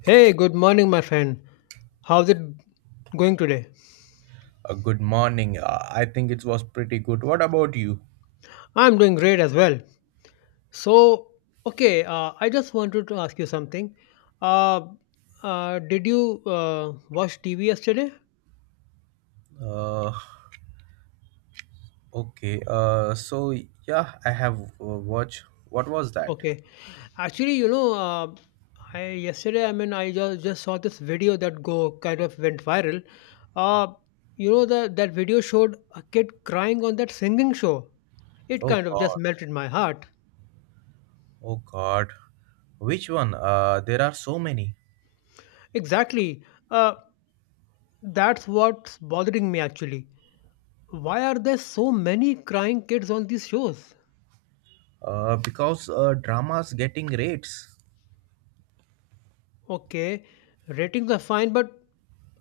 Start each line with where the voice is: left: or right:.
left: Hey, good morning, my friend. How's it going today?
right: Good morning. I think it was pretty good. What about you?
left: I'm doing great as well. So, okay, I just wanted to ask you something. Uh, did you watch TV yesterday?
right: Uh, okay. So yeah, I have watched. What was that?
left: Okay. Actually, you know, uh, I yesterday, I just saw this video that go kind of went viral. Uh, that video showed a kid crying on that singing show. It
right: Oh
left: kind of just
right: God.
left: melted my heart.
right: Oh God. Which one? There are so many.
left: Exactly. Uh, that's what's bothering me actually. Why are there so many crying kids on these shows?
right: Because dramas getting rates.
left: Okay, ratings are fine, but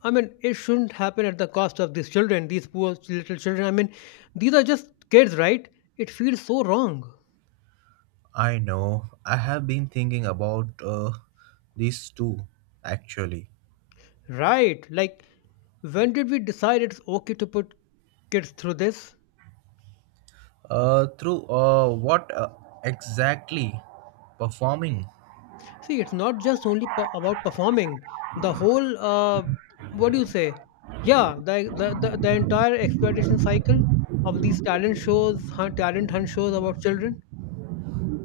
left: I mean, it shouldn't happen at the cost of these children, these poor little children. I mean, these are just kids, right? It feels so wrong.
right: I know. I have been thinking about these two actually.
left: Right, like, when did we decide it's okay to put kids through this?
right: Through what exactly performing?
left: See, it's not just only about performing. The whole, what do you say? Yeah, the entire exploitation cycle of these talent shows, talent hunt shows about children.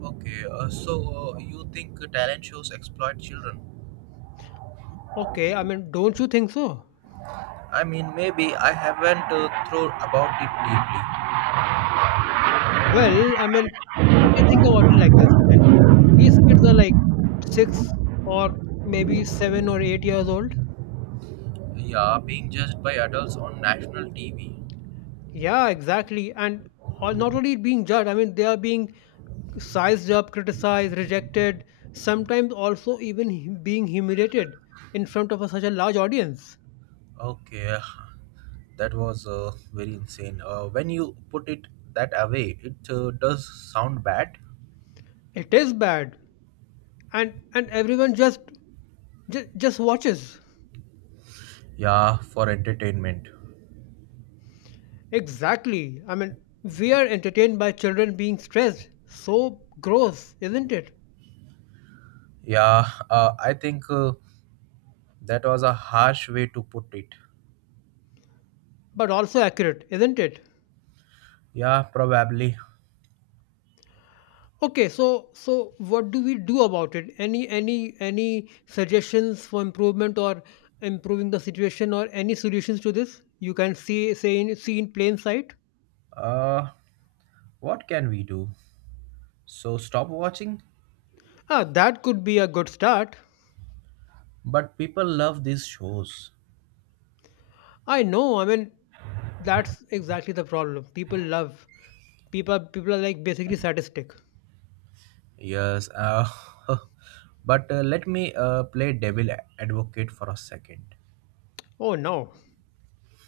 right: Okay, so you think talent shows exploit children?
left: Okay, I mean, don't you think so?
right: I mean, maybe I haven't thought about it
left: Well, I mean, okay, think about it like this. I mean, these kids are like six or maybe 7 or 8 years old.
right: deeply. Yeah, being judged by adults on national TV.
left: Yeah, exactly. And all, not only being judged, I mean, they are being sized up, criticized, rejected, sometimes also even being humiliated in front of such a large audience.
right: Okay, that was very insane. When you put it that way, it does sound bad.
left: It is bad, and everyone just watches.
right: Yeah, for entertainment.
left: Exactly. I mean, we are entertained by children being stressed. So gross, isn't it?
right: Yeah, I think that was a harsh way to put it.
left: But also accurate, isn't it?
right: Yeah, probably.
left: Okay, so what do we do about it? Any suggestions for improvement or improving the situation or any solutions to this? You can see in plain sight.
right: Uh, what can we do? So stop watching?
left: Ah, that could be a good start.
right: But people love these shows.
left: I know. I mean, that's exactly the problem. People love people. People are like basically sadistic.
right: Yes. But let me play devil advocate for a second.
left: Oh no.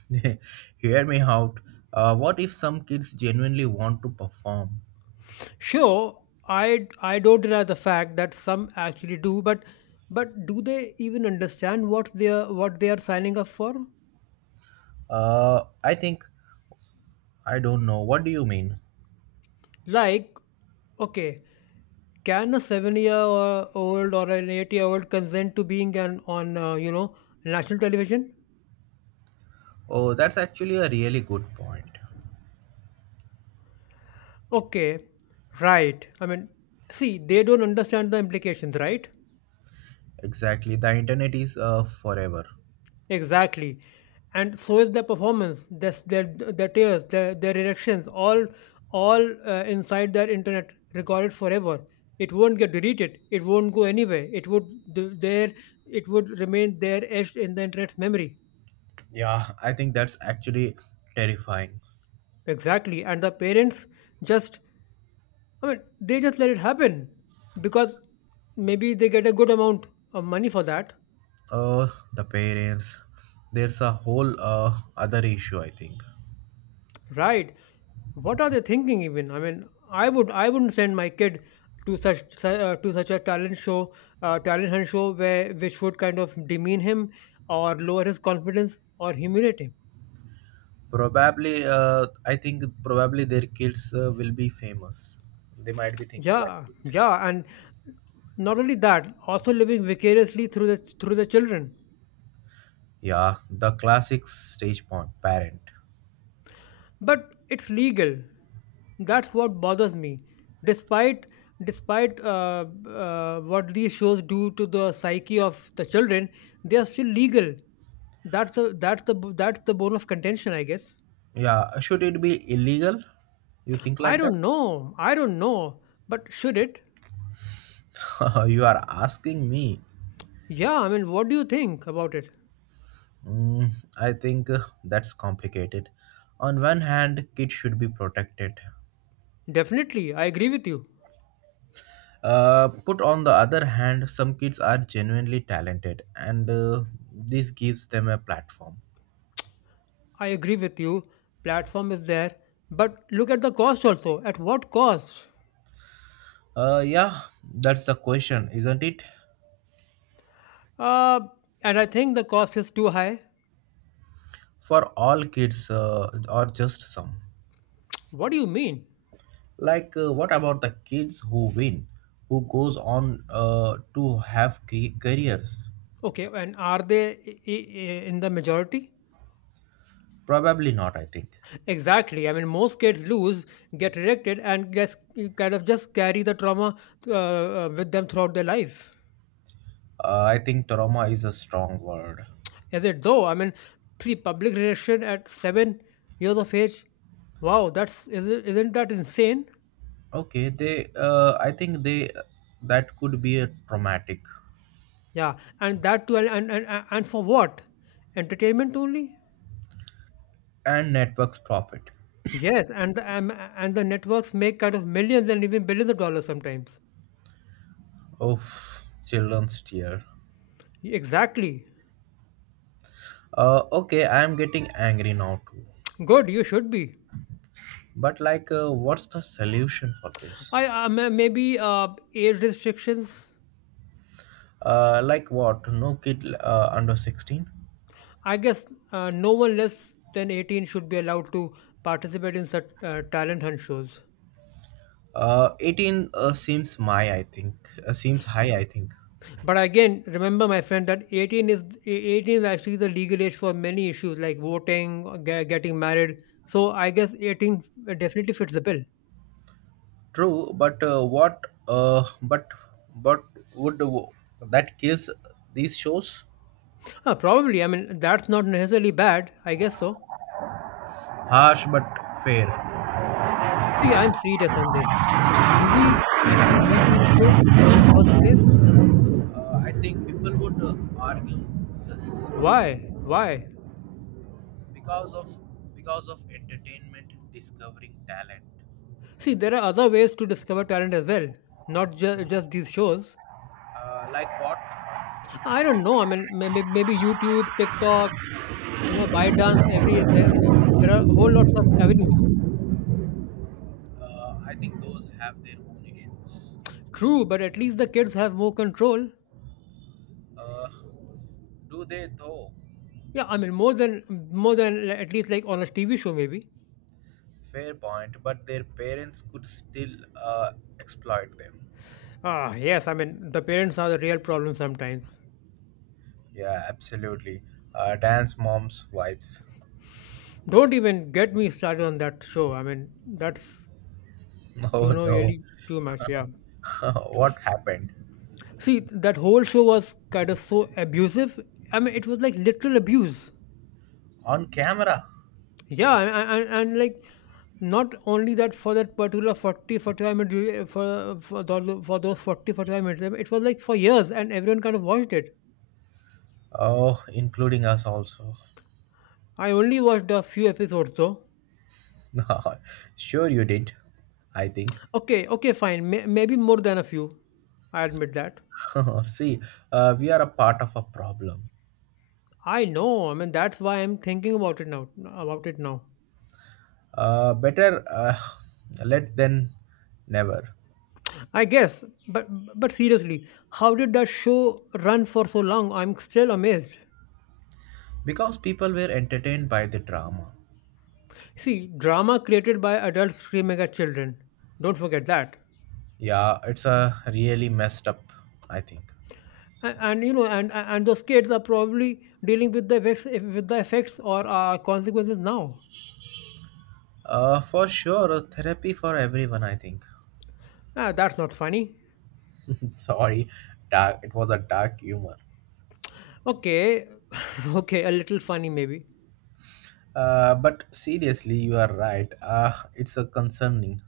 right: Hear me out. What if some kids genuinely want to perform?
left: Sure, I don't deny the fact that some actually do, but do they even understand what they are signing up for?
right: I think, I don't know. What do you mean?
left: Like, okay, can a seven-year-old or an eight-year-old consent to being an on national television?
right: Oh, that's actually a really good point.
left: Okay, right. I mean, see, they don't understand the implications, right?
right: Exactly. The internet is forever.
left: Exactly, and so is their performance, their tears, their erections, all inside their internet, recorded forever. It won't get deleted. It won't go anywhere. It would th- there. It would remain there, etched in the internet's memory.
right: Yeah, I think that's actually terrifying.
left: Exactly. And the parents just, I mean, they just let it happen because maybe they get a good amount of money for that.
right: Uh, the parents. There's a whole other issue, I think.
left: Right. What are they thinking even? I mean, I wouldn't send my kid to such a talent show, talent hunt show where which would kind of demean him or lower his confidence or humiliate him.
right: Probably, I think probably their kids will be famous. They might be thinking like
left: Yeah,
right: it.
left: yeah, and not only that, also living vicariously through the children.
right: Yeah, the classic stage parent.
left: But it's legal, that's what bothers me. Despite what these shows do to the psyche of the children, they are still legal. That's the bone of contention, I guess.
right: Yeah, should it be illegal? You think
left: i
right: like
left: don't know i don't know But should it?
right: that? You are asking me.
left: Yeah, I mean, what do you think about it?
right: Mm, I think that's complicated. On one hand, kids should be protected.
left: Definitely, I agree with you.
right: Put on the other hand, some kids are genuinely talented, and this gives them a platform.
left: I agree with you. Platform is there, but look at the cost. Also, at what cost?
right: Yeah, that's the question, isn't it?
left: uh, and I think the cost is too high.
right: For all kids, or just some.
left: What do you mean?
right: Like, what about the kids who win, who goes on to have careers?
left: Okay, and are they in the majority?
right: Probably not. I think.
left: Exactly. I mean, most kids lose, get rejected, and just carry the trauma with them throughout their life.
right: I think trauma is a strong word.
left: Is it though? I mean, see, public rejection at 7 years of age. Wow, that's, isn't that insane?
right: Okay, they. I think they. That could be a traumatic
left: Yeah, and that too, and for what? Entertainment only?
right: and networks profit.
left: Yes, and the networks make kind of millions and even billions of dollars sometimes.
right: Oof, children's tear.
left: Exactly.
right: Okay, I am getting angry now too.
left: Good, you should be.
right: But like, what's the solution for this?
left: I may- maybe age restrictions.
right: Like what? No kid under 16.
left: I guess no one less than 18 should be allowed to participate in such talent hunt shows.
right: 18 seems my I think seems high I
left: Mm.
right: think.
left: But again, remember, my friend, that 18 is actually the legal age for many issues like voting, or getting married. So I guess 18 definitely fits the bill.
right: True, but what? Uh, but but would that kills these shows?
left: Probably. I mean, that's not necessarily bad. I guess so.
right: Harsh but fair.
left: See, I'm serious on this. Do we actually need these shows in the first place?
right: I think people would argue this
left: Why? Why?
right: because of because of entertainment discovering talent.
left: See, there are other ways to discover talent as well, not just these shows.
right: Like what?
left: I don't know. I mean, maybe YouTube, TikTok, you know, ByteDance, there are whole lots of avenues.
right: I think those have their own issues.
left: True, but at least the kids have more control.
right: Uh, do they though?
left: Yeah, I mean, more than at least like on a TV show, maybe.
right: Fair point, but their parents could still uh, exploit them.
left: Ah, yes. I mean, the parents are the real problem sometimes.
right: Yeah, absolutely. Dance mom's vibes.
left: Don't even get me started on that show. I mean, that's you
right: Oh
left: know
right: no,
left: really too much. Yeah.
right: what happened?
left: See, that whole show was kind of so abusive. I mean, it was like literal abuse.
right: On camera?
left: Yeah, and like not only that, for that particular forty forty-five 45-minute dura- for, tho- for those 40 45 minutes, I mean, it was like for years and everyone kind of watched it.
right: Oh, including us also.
left: I only watched a few episodes though.
right: Sure, you did, I think.
left: Okay, okay, fine. Maybe more than a few, I admit that.
right: See, we are a part of a problem.
left: I know, I mean that's why I'm thinking about it now.
right: Better let than never.
left: I guess, but seriously, how did that show run for so long? I'm still amazed.
right: Because people were entertained by the drama.
left: See, drama created by adults screaming at children. Don't forget that.
right: Yeah, it's a really messed up, I think.
left: And you know, and those kids are probably dealing with the effects or consequences now.
right: For sure, a therapy for everyone, I think.
left: Ah, that's not funny.
right: Sorry, dark. It was a dark humor.
left: Okay, okay, a little funny maybe.
right: But seriously, you are right. It's a concerning.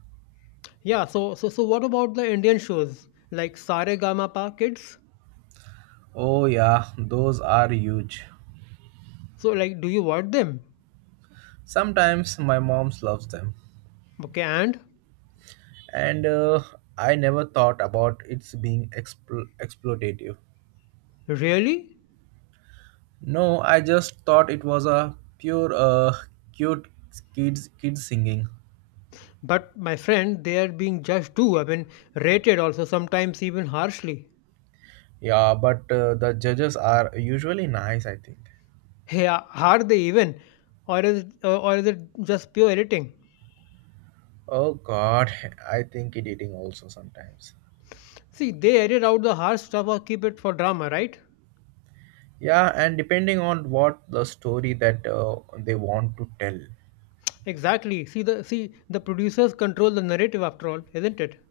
left: Yeah. So, what about the Indian shows like Sare Gama Pa Kids?
right: Oh yeah, those are huge.
left: So like, do you watch them?
right: Sometimes my mom loves them,
left: Okay, and
right: and I never thought about it's being exploitative.
left: really?
right: No, I just thought it was a pure cute kids singing.
left: But my friend, they are being judged too. I mean, rated also sometimes even harshly.
right: Yeah, but the judges are usually nice, I think.
left: Yeah, are they even, or is it just pure editing?
right: Oh god, I think it eating also sometimes.
left: See, they edit out the harsh stuff or keep it for drama, right?
right: Yeah, and depending on what the story that they want to tell.
left: Exactly. See, the producers control the narrative after all, isn't it?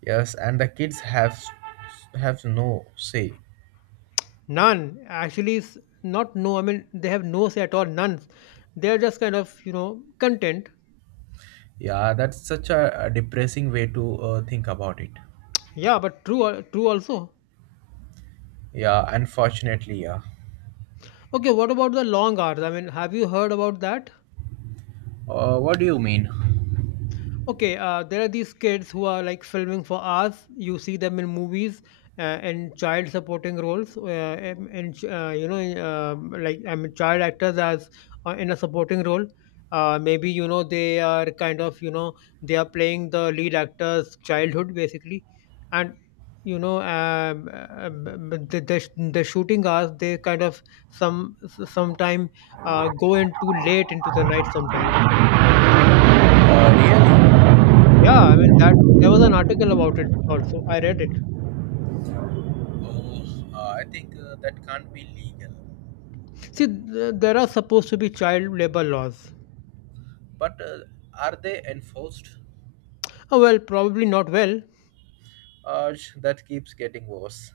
right: Yes, and the kids have no say.
left: None actually is not no. I mean, they have no say at all. None. They are just kind of you know content.
right: Yeah, that's such a depressing way to think about it.
left: Yeah, but true also.
right: Yeah, unfortunately, yeah.
left: Okay, what about the long hours? I mean, have you heard about that?
right: What do you mean?
left: Okay, there are these kids who are like filming for hours. You see them in movies and child supporting roles, and you know, like I mean, child actors as in a supporting role. Maybe you know they are kind of you know they are playing the lead actor's childhood basically, and you know um, the, the shooting hours they kind of some sometime go into late into the night sometime.
right: Really?
left: Yeah, I mean that there was an article about it also. I read it.
right: Oh, I think that can't be legal.
left: See, there are supposed to be child labor laws.
right: But are they enforced?
left: Oh, well, probably not well.
right: That keeps getting worse.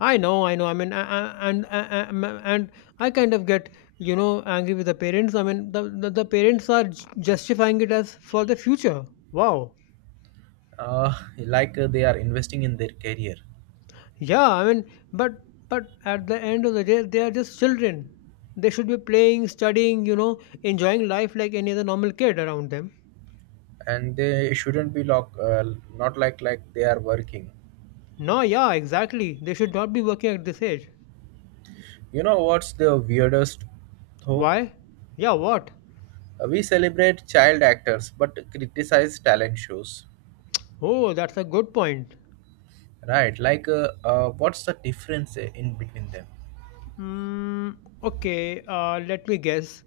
left: I know. I mean, a- and a- a- m- and I kind of get you know angry with the parents. I mean, the parents are justifying it as for the future. Wow.
right: Uh, like they are investing in their career,
left: Yeah, I mean, but but at the end of the day, they are just children. They should be playing, studying, you know, enjoying life like any other normal kid around them.
right: and they shouldn't be lock, not like they are working.
left: No, yeah, exactly. They should not be working at this age.
right: You know what's the weirdest though?
left: Why? Yeah, what?
right: We celebrate child actors, but criticize talent shows,
left: Oh, that's a good point.
right: right? Like, what's the difference in between them?
left: Mm, okay, let me guess.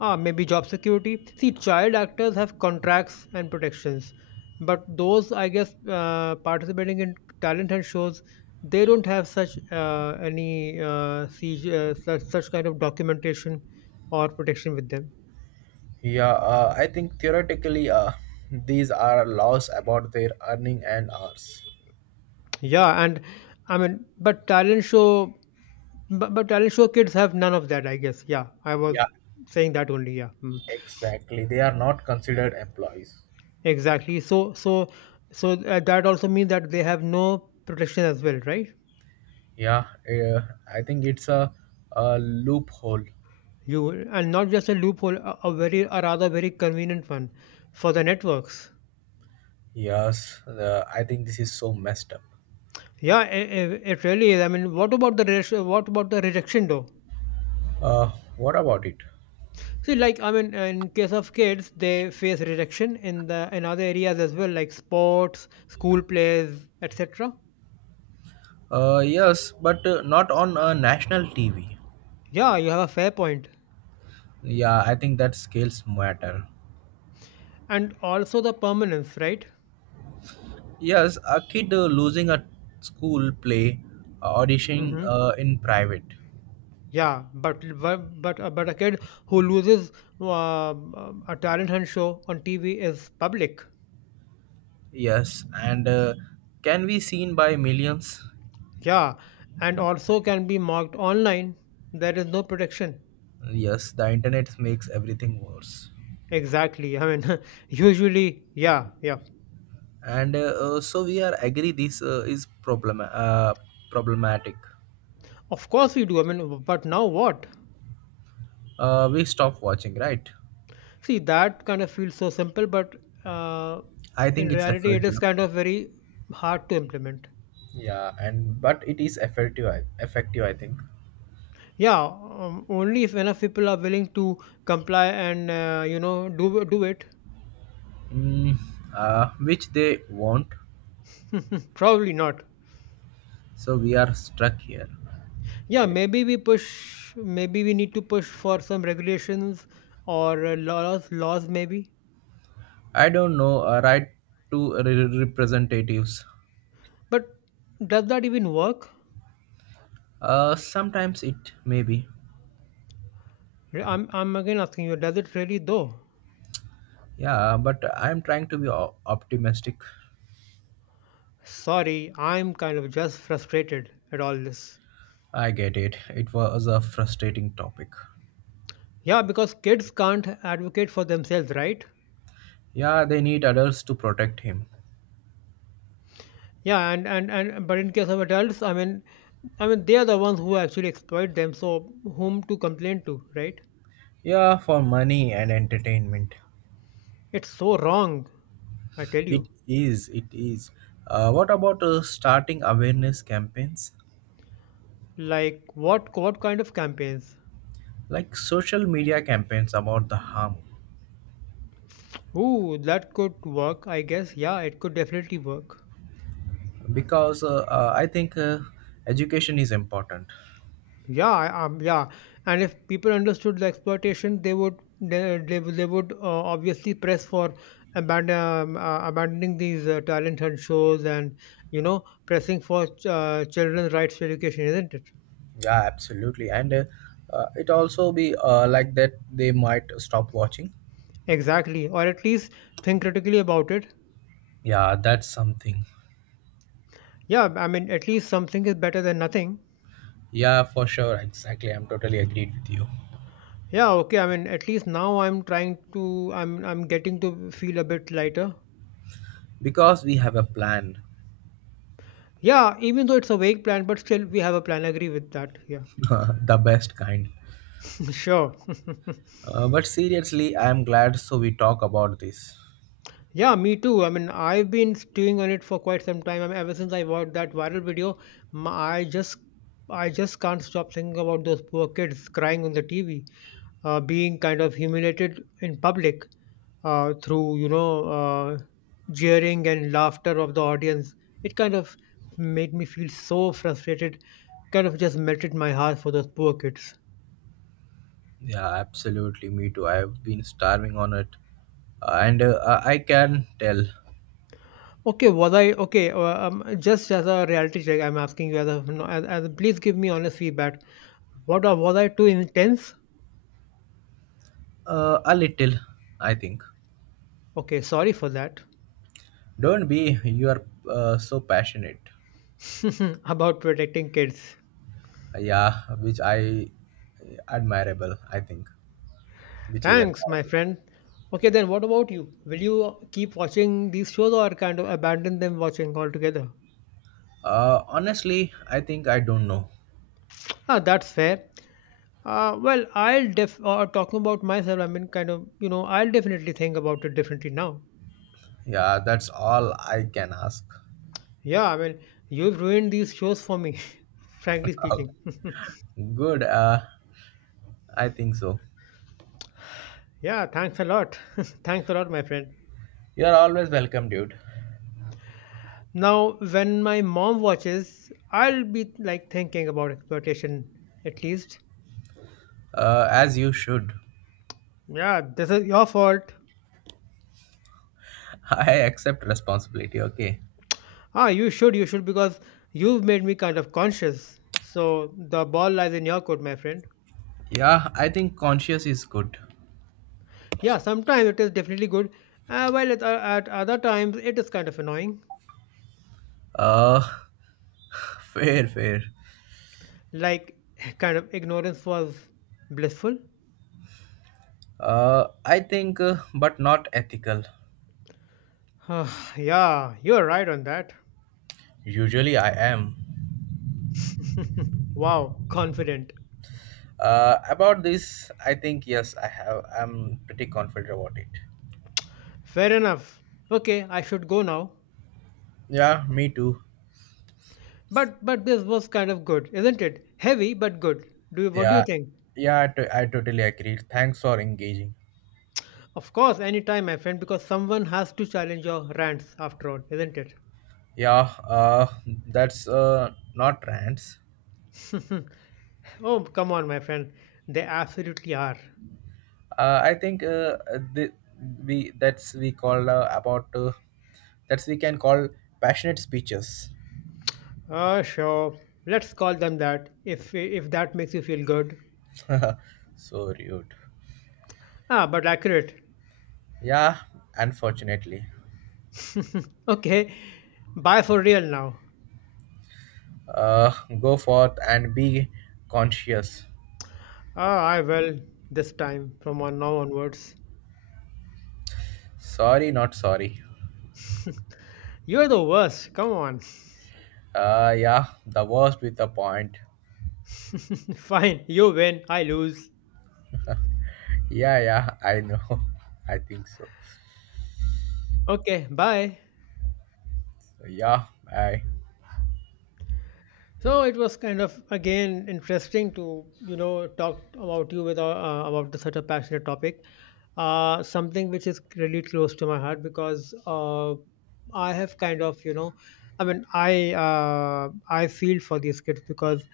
left: Ah, maybe job security. See, child actors have contracts and protections, but those, I guess, participating in talent and shows, they don't have such such kind of documentation or protection with them.
right: Yeah, I think theoretically, these are laws about their earning and hours.
left: Yeah, and I mean, but talent show kids have none of that, I guess. Yeah, I was
right: Yeah,
left: saying that only. Yeah. Hmm.
right: exactly. They are not considered employees.
left: Exactly. So, that also means that they have no protection as well, right?
right: Yeah, I think it's a loophole.
left: You And not just a loophole, a very, a rather very convenient one for the networks.
right: Yes, I think this is so messed up.
left: Yeah, it really is. I mean, what about the rejection? What about the rejection though?
right: Uh, what about it?
left: See, like I mean, in case of kids, they face rejection in the in other areas as well, like sports, school plays, etc.
right: Yes, but not on national TV.
left: Yeah, you have a fair point,
right: Yeah, I think that scales matter.
left: and also the permanence, right?
right: Yes, a kid losing a school play, auditioning in private.
left: Yeah, but a kid who loses uh, a talent hunt show on TV is public.
right: Yes, and can be seen by millions.
left: Yeah, and also can be mocked online. There is no protection.
right: Yes, the internet makes everything worse.
left: Exactly. I mean, usually, yeah, yeah.
right: And so we are agree this is problem problematic.
left: Of course we do. I mean, but now what?
right: We stop watching, right?
left: See, that kind of feels so simple, but uh,
right: I
left: in
right: think it's
left: reality, it
right: effective.
left: is kind of very hard to implement.
right: Yeah, and but it is effective. Effective, I think.
left: Yeah, only if enough people are willing to comply and do it.
right: Mm, which they want.
left: Probably not.
right: So we are stuck here.
left: Yeah, maybe we push, maybe we need to push for some regulations or laws, laws maybe.
right: I don't know. Right to representatives.
left: But does that even work?
right: Sometimes it may be.
left: I'm again asking you, does it really though?
right: Yeah, but I'm trying to be optimistic.
left: Sorry, I'm kind of just frustrated at all this.
right: I get it. It was a frustrating topic.
left: Yeah, because kids can't advocate for themselves, right?
right: Yeah, they need adults to protect him.
left: Yeah, and but in case of adults, I mean, they are the ones who actually exploit them, so whom to complain to, right?
right: Yeah, for money and entertainment.
left: It's so wrong, I tell you.
right: It is, it is. What about starting awareness campaigns?
left: Like what kind of campaigns?
right: Like social media campaigns about the harm.
left: Ooh, that could work, I guess. Yeah, it could definitely work.
right: Because I think education is important.
left: Yeah, yeah. And if people understood the exploitation, they would obviously press for abandoning these talent hunt shows and pressing for children's rights to education, isn't it?
right: Yeah, absolutely. And it also be like that they might stop watching.
left: Exactly. Or at least think critically about it.
right: Yeah, that's something.
left: Yeah, I mean, at least something is better than nothing.
right: Yeah, for sure. Exactly. I'm totally agreed with you.
left: Yeah, okay. I mean, at least now I'm getting to feel a bit lighter.
right: Because we have a plan,
left: Yeah, even though it's a vague plan, but still we have a plan. Agree with that. Yeah.
right: the best kind.
left: Sure.
right: But seriously, I'm glad so we talk about this.
left: Yeah, me too. I mean, I've been stewing on it for quite some time. I mean, ever since I watched that viral video, my, I just I just can't stop thinking about those poor kids crying on the TV, being kind of humiliated in public, through jeering and laughter of the audience. It kind of made me feel so frustrated, kind of just melted my heart for those poor kids.
right: Yeah, absolutely. Me too. I've been starving on it. And I can tell
left: Okay, was I okay just as a reality check, I'm asking you as a no, as please give me honest feedback. What Was I too intense?
right: a little, I think.
left: Okay, sorry for that.
right: Don't be, you are so passionate.
left: About protecting kids.
right: Yeah, which I admirable, I think. Which is
left: Thanks, my
right: admirable.
left: friend. Okay, then what about you? Will you keep watching these shows or kind of abandon them watching altogether?
right: Honestly, I think I don't know.
left: Ah, that's fair. Well, I'll def Talking about myself, I mean, kind of, you know, I'll definitely think about it differently now.
right: Yeah, that's all I can ask.
left: Yeah, I mean, you've ruined these shows for me, frankly speaking.
right: Good, I think so.
left: Yeah, thanks a lot. Thanks a lot, my friend.
right: You're always welcome, dude.
left: Now, when my mom watches, I'll be like thinking about exploitation, at least.
right: As you should.
left: Yeah, this is your fault.
right: I accept responsibility, okay?
left: Ah, you should, because you've made me kind of conscious. So the ball lies in your court, my friend.
right: Yeah, I think conscious is good.
left: Yeah, sometimes it is definitely good, while at other times it is kind of annoying.
right: Uh, fair, fair.
left: Like, kind of ignorance was blissful.
right: I think, but not ethical.
left: Yeah, you're right on that.
right: Usually I am.
left: Wow, confident.
right: About this, I think, yes, I have. I'm pretty confident about it.
left: Fair enough. Okay, I should go now.
right: Yeah, me too.
left: But this was kind of good, isn't it? Heavy but good. What do you
right: Yeah,
left: think?
right: yeah, I totally agree. Thanks for engaging.
left: Of course, anytime, my friend, because someone has to challenge your rants after all, isn't it?
right: Yeah, that's not rants.
left: Oh, come on, my friend. They absolutely are.
right: I think the, we that's we call about that's we can call passionate speeches.
left: Sure. Let's call them that if that makes you feel good.
right: So rude.
left: Ah, but accurate.
right: Yeah, unfortunately.
left: Okay. Bye for real now.
right: Uh, Go forth and be conscious.
left: Ah, I will this time from on now onwards.
right: Sorry, not sorry.
left: You're the worst. Come on.
right: Yeah, the worst with the point.
left: Fine. You win. I lose.
right: Yeah, yeah, I know. I think so.
left: Okay. Bye.
right: Yeah, I.
left: So it was kind of again interesting to talk about you with about such a passionate topic, something which is really close to my heart, because I have kind of you know, I mean I feel for these kids. Because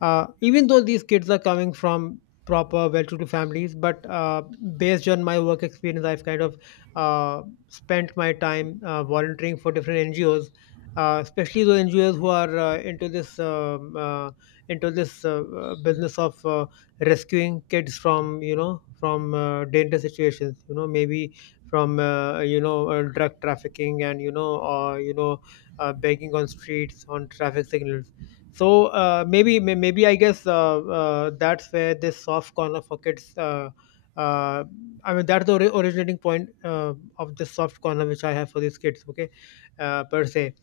left: even though these kids are coming from proper well-to-do families, but based on my work experience, I've kind of uh, spent my time volunteering for different NGOs, especially those NGOs who are into this business of rescuing kids from from dangerous situations. You know, maybe from drug trafficking and begging on streets, on traffic signals. So maybe I guess that's where this soft corner for kids. Uh, I mean that's the originating point of the soft corner which I have for these kids. Okay, per se.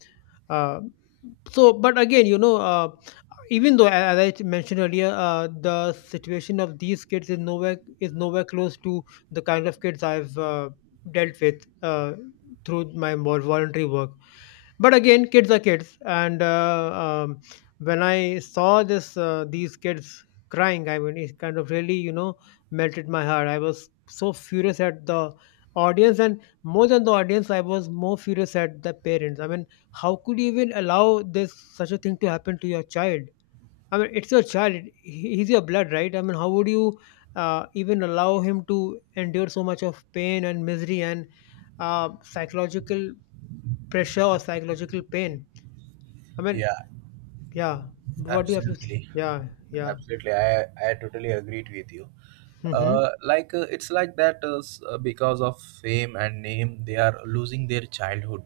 left: Uh, so, but again, you know, even though, as I mentioned earlier, the situation of these kids is nowhere close to the kind of kids I've dealt with through my more voluntary work. But again, kids are kids, and when I saw this these kids crying, I mean it kind of really, you know, melted my heart. I was so furious at the audience, and more than the audience, I was more furious at the parents. I mean, how could you even allow this such a thing to happen to your child? I mean, it's your child. He's your blood, right? I mean, how would you even allow him to endure so much of pain and misery and psychological pressure or psychological pain. I mean,
right: Yeah,
left: yeah. What do you have to say?
right: absolutely,
left: Yeah, yeah.
right: absolutely. I totally agreed with you.
left: Mm-hmm.
right: Like it's like that because of fame and name, they are losing their childhood.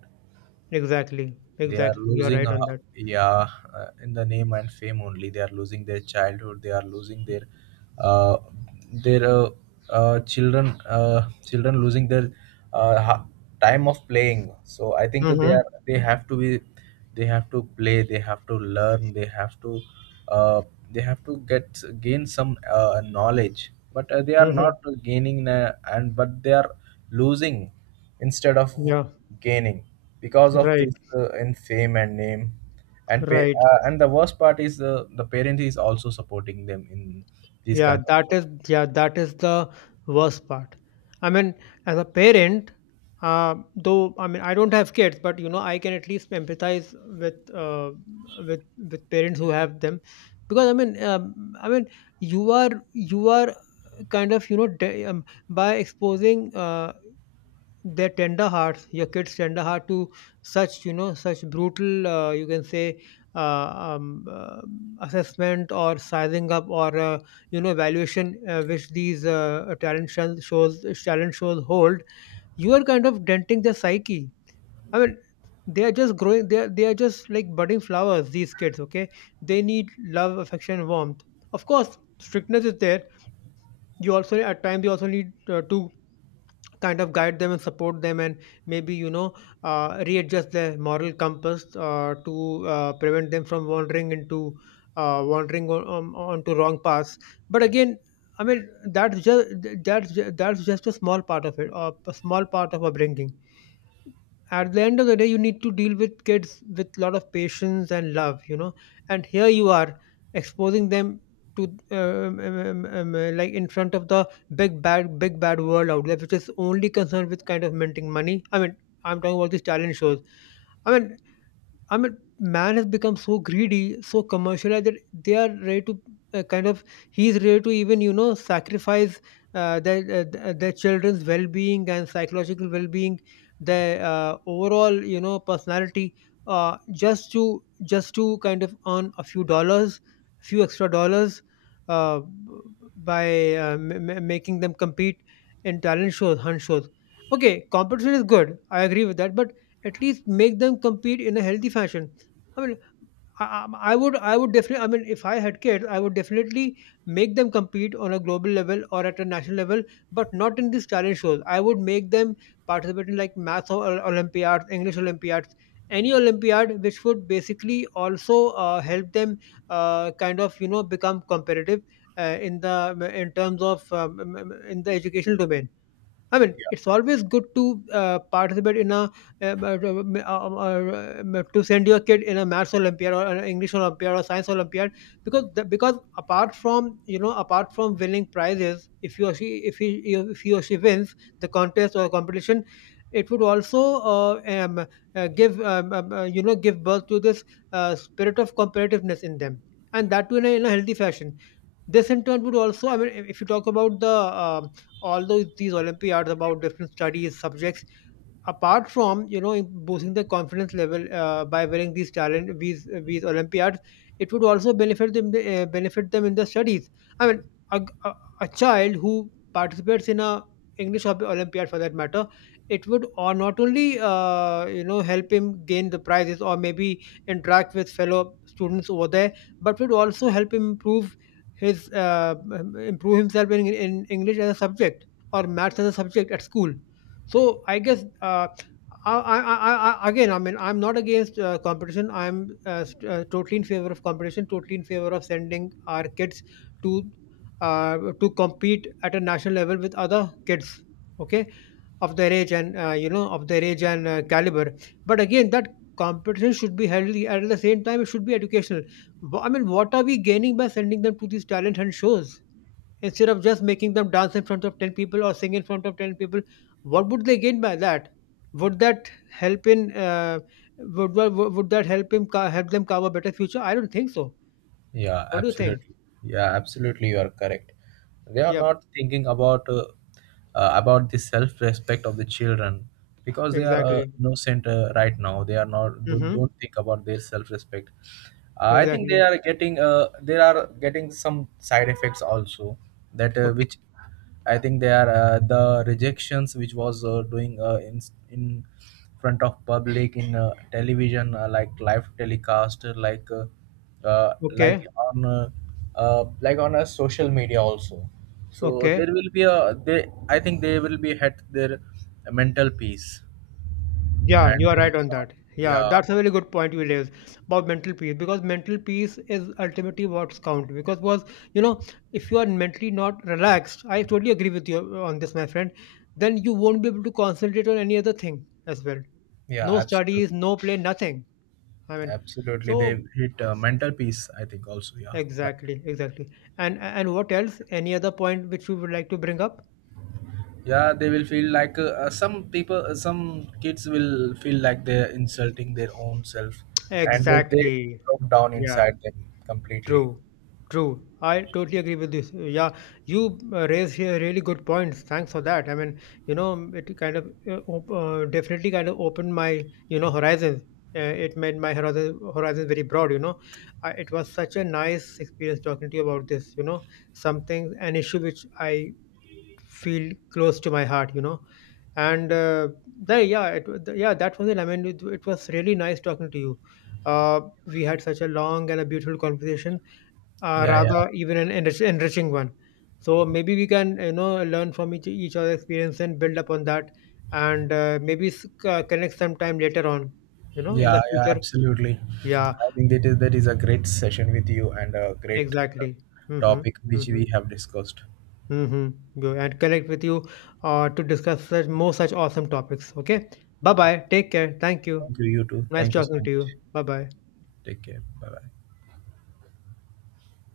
left: Exactly.
right: They are
left: Exactly. You are
right: losing,
left: right on that.
right: yeah, in the name and fame only they are losing their childhood. They are losing their, uh, their uh, children, children losing their uh, ha- time of playing. So I think they
left: Mm-hmm.
right: are they have to be They have to play, they have to learn, they have to, uh, they have to get gain some knowledge, but they are not
left: Mm-hmm.
right: gaining, and but they are losing instead of
left: Yeah.
right: gaining because of
left: Right.
right: this in fame and name and pay.
left: Right.
right: And the worst part is the parent is also supporting them in these
left: Yeah.
right: kind of
left: That
right: stuff.
left: is. Yeah. That is the worst part. I mean, as a parent, though I mean I don't have kids, but you know I can at least empathize with with parents who have them, because I mean you are kind of, you know, by exposing their tender hearts, your kids' tender heart, to such, you know, such brutal you can say uh, um, uh, assessment or sizing up or you know evaluation which these talent shun- shows talent shows hold. You are kind of denting their psyche. I mean, they are just growing. They are just like budding flowers, these kids, okay? They need love, affection, warmth. Of course, strictness is there. You also need to kind of guide them and support them, and maybe you know readjust their moral compass to prevent them from wandering into wandering onto wrong paths. But again, I mean that's just, that's just a small part of it, or a small part of upbringing. At the end of the day, you need to deal with kids with lot of patience and love, you know. And here you are, exposing them to like in front of the big bad world out there, which is only concerned with kind of minting money. I mean, I'm talking about these talent shows. I mean I mean, man has become so greedy, so commercialized, that they are ready to uh, kind of he is ready to even, you know, sacrifice their children's well-being and psychological well-being, their overall, you know, personality, just to kind of earn a few dollars, few extra dollars, uh, b- by making them compete in talent shows, hunt shows. Okay, competition is good. I agree with that, but at least make them compete in a healthy fashion. I mean, I would definitely. I mean, if I had kids, I would definitely make them compete on a global level or at a national level, but not in these talent shows. I would make them participate in like math or Olympiads, English Olympiads, any Olympiad, which would basically also help them kind of, you know, become competitive uh, in the in terms of in the educational domain. I mean,
right: Yeah,
left: it's always good to participate in a to send your kid in a maths Olympiad or an English Olympiad or science Olympiad, because because apart from, you know, apart from winning prizes, if he or she wins the contest or competition, it would also give you know give birth to this spirit of competitiveness in them, and that too in a healthy fashion. This in turn would also, I mean, if you talk about the um all those these Olympiads about different studies subjects, apart from, you know, boosting the confidence level by wearing these talent these olympiads, it would also benefit them, benefit them in the studies. I mean, a, a, a child who participates in a english or olympiad for that matter, it would, or not only you know help him gain the prizes or maybe interact with fellow students over there, but would also help him improve his improve himself in english as a subject or maths as a subject at school. So I guess I, I, I, again, I mean, I'm not against competition. I'm totally in favor of competition. Totally in favor of sending our kids to to compete at a national level with other kids, okay, of their age and of their age and caliber. But again, that competition should be healthy. At the same time, it should be educational. I mean, what are we gaining by sending them to these talent and shows? Instead of just making them dance in front of 10 people or sing in front of 10 people, what would they gain by that? Would that help in would that help help them carve a better future? I don't think so.
right: yeah,
left: What do you think?
right: absolutely. Yeah, absolutely, you are correct. They are
left: Yep,
right: not thinking about, about the self respect of the children. Because they are
left: exactly.
right: innocent. Right now they are not
left: Mm-hmm.
right: don't think about their self respect. I think they
left: Exactly.
right: are getting uh, they are getting some side effects also, that
left: Okay.
right: which I think they are, the rejections which was doing in front of public in television, like live telecast, uh, like
left: Okay.
right: on uh, like on a social media also. So
left: Okay.
right: there will be a they, I think they will be at their mental peace.
left: Yeah, you
right: And
left: are right on
right: yeah,
left: that. Yeah,
right: yeah,
left: that's a very good point you raised about mental peace, because mental peace is ultimately what's count. Because was you know if you are mentally not relaxed, I totally agree with you on this, my friend. Then you won't be able to concentrate on any other thing as well.
right: yeah,
left: No
right: absolutely,
left: studies, no play, nothing. I mean,
right: absolutely
left: so
right: they hit mental peace I think also, yeah, right.
left: exactly, exactly. And what else? Any other point which you would like to bring up?
right: Yeah, they will feel like some people, some kids will feel like they're insulting their own self, and they
left: Exactly.
right: broke down
left: Yeah.
right: inside them completely.
left: True, true. I totally agree with this. Yeah, you raised here really good points. Thanks for that. I mean, you know, it kind of definitely kind of opened my, you know, horizons. It made my horizon very broad. You know, I, it was such a nice experience talking to you about this. You know, something, an issue which I feel close to my heart. You know, and the, yeah, it, wa- the, yeah, that was it. I mean, it was really nice talking to you. We had such a long and a beautiful conversation,
right: Yeah, yeah,
left: rather even an enriching one. So maybe we can, you know, learn from each other's experience and build upon that, and connect sometime later on. You know, in
right: yeah,
left: the
right: yeah,
left: future.
right: absolutely,
left: Yeah,
right: I think that is a great session with you and a great uh,
left: exactly. Mm-hmm.
right: topic which
left: Mm-hmm.
right: we have discussed.
left: Mm-hmm. Go and connect with you to discuss such more such awesome topics. Okay. Bye
right: Yeah.
left: bye. Take care. Thank you.
right: Thank you, you too,
left: Nice
right: thank you so
left: talking to
right: much,
left: you. Bye bye.
right: take care, bye bye.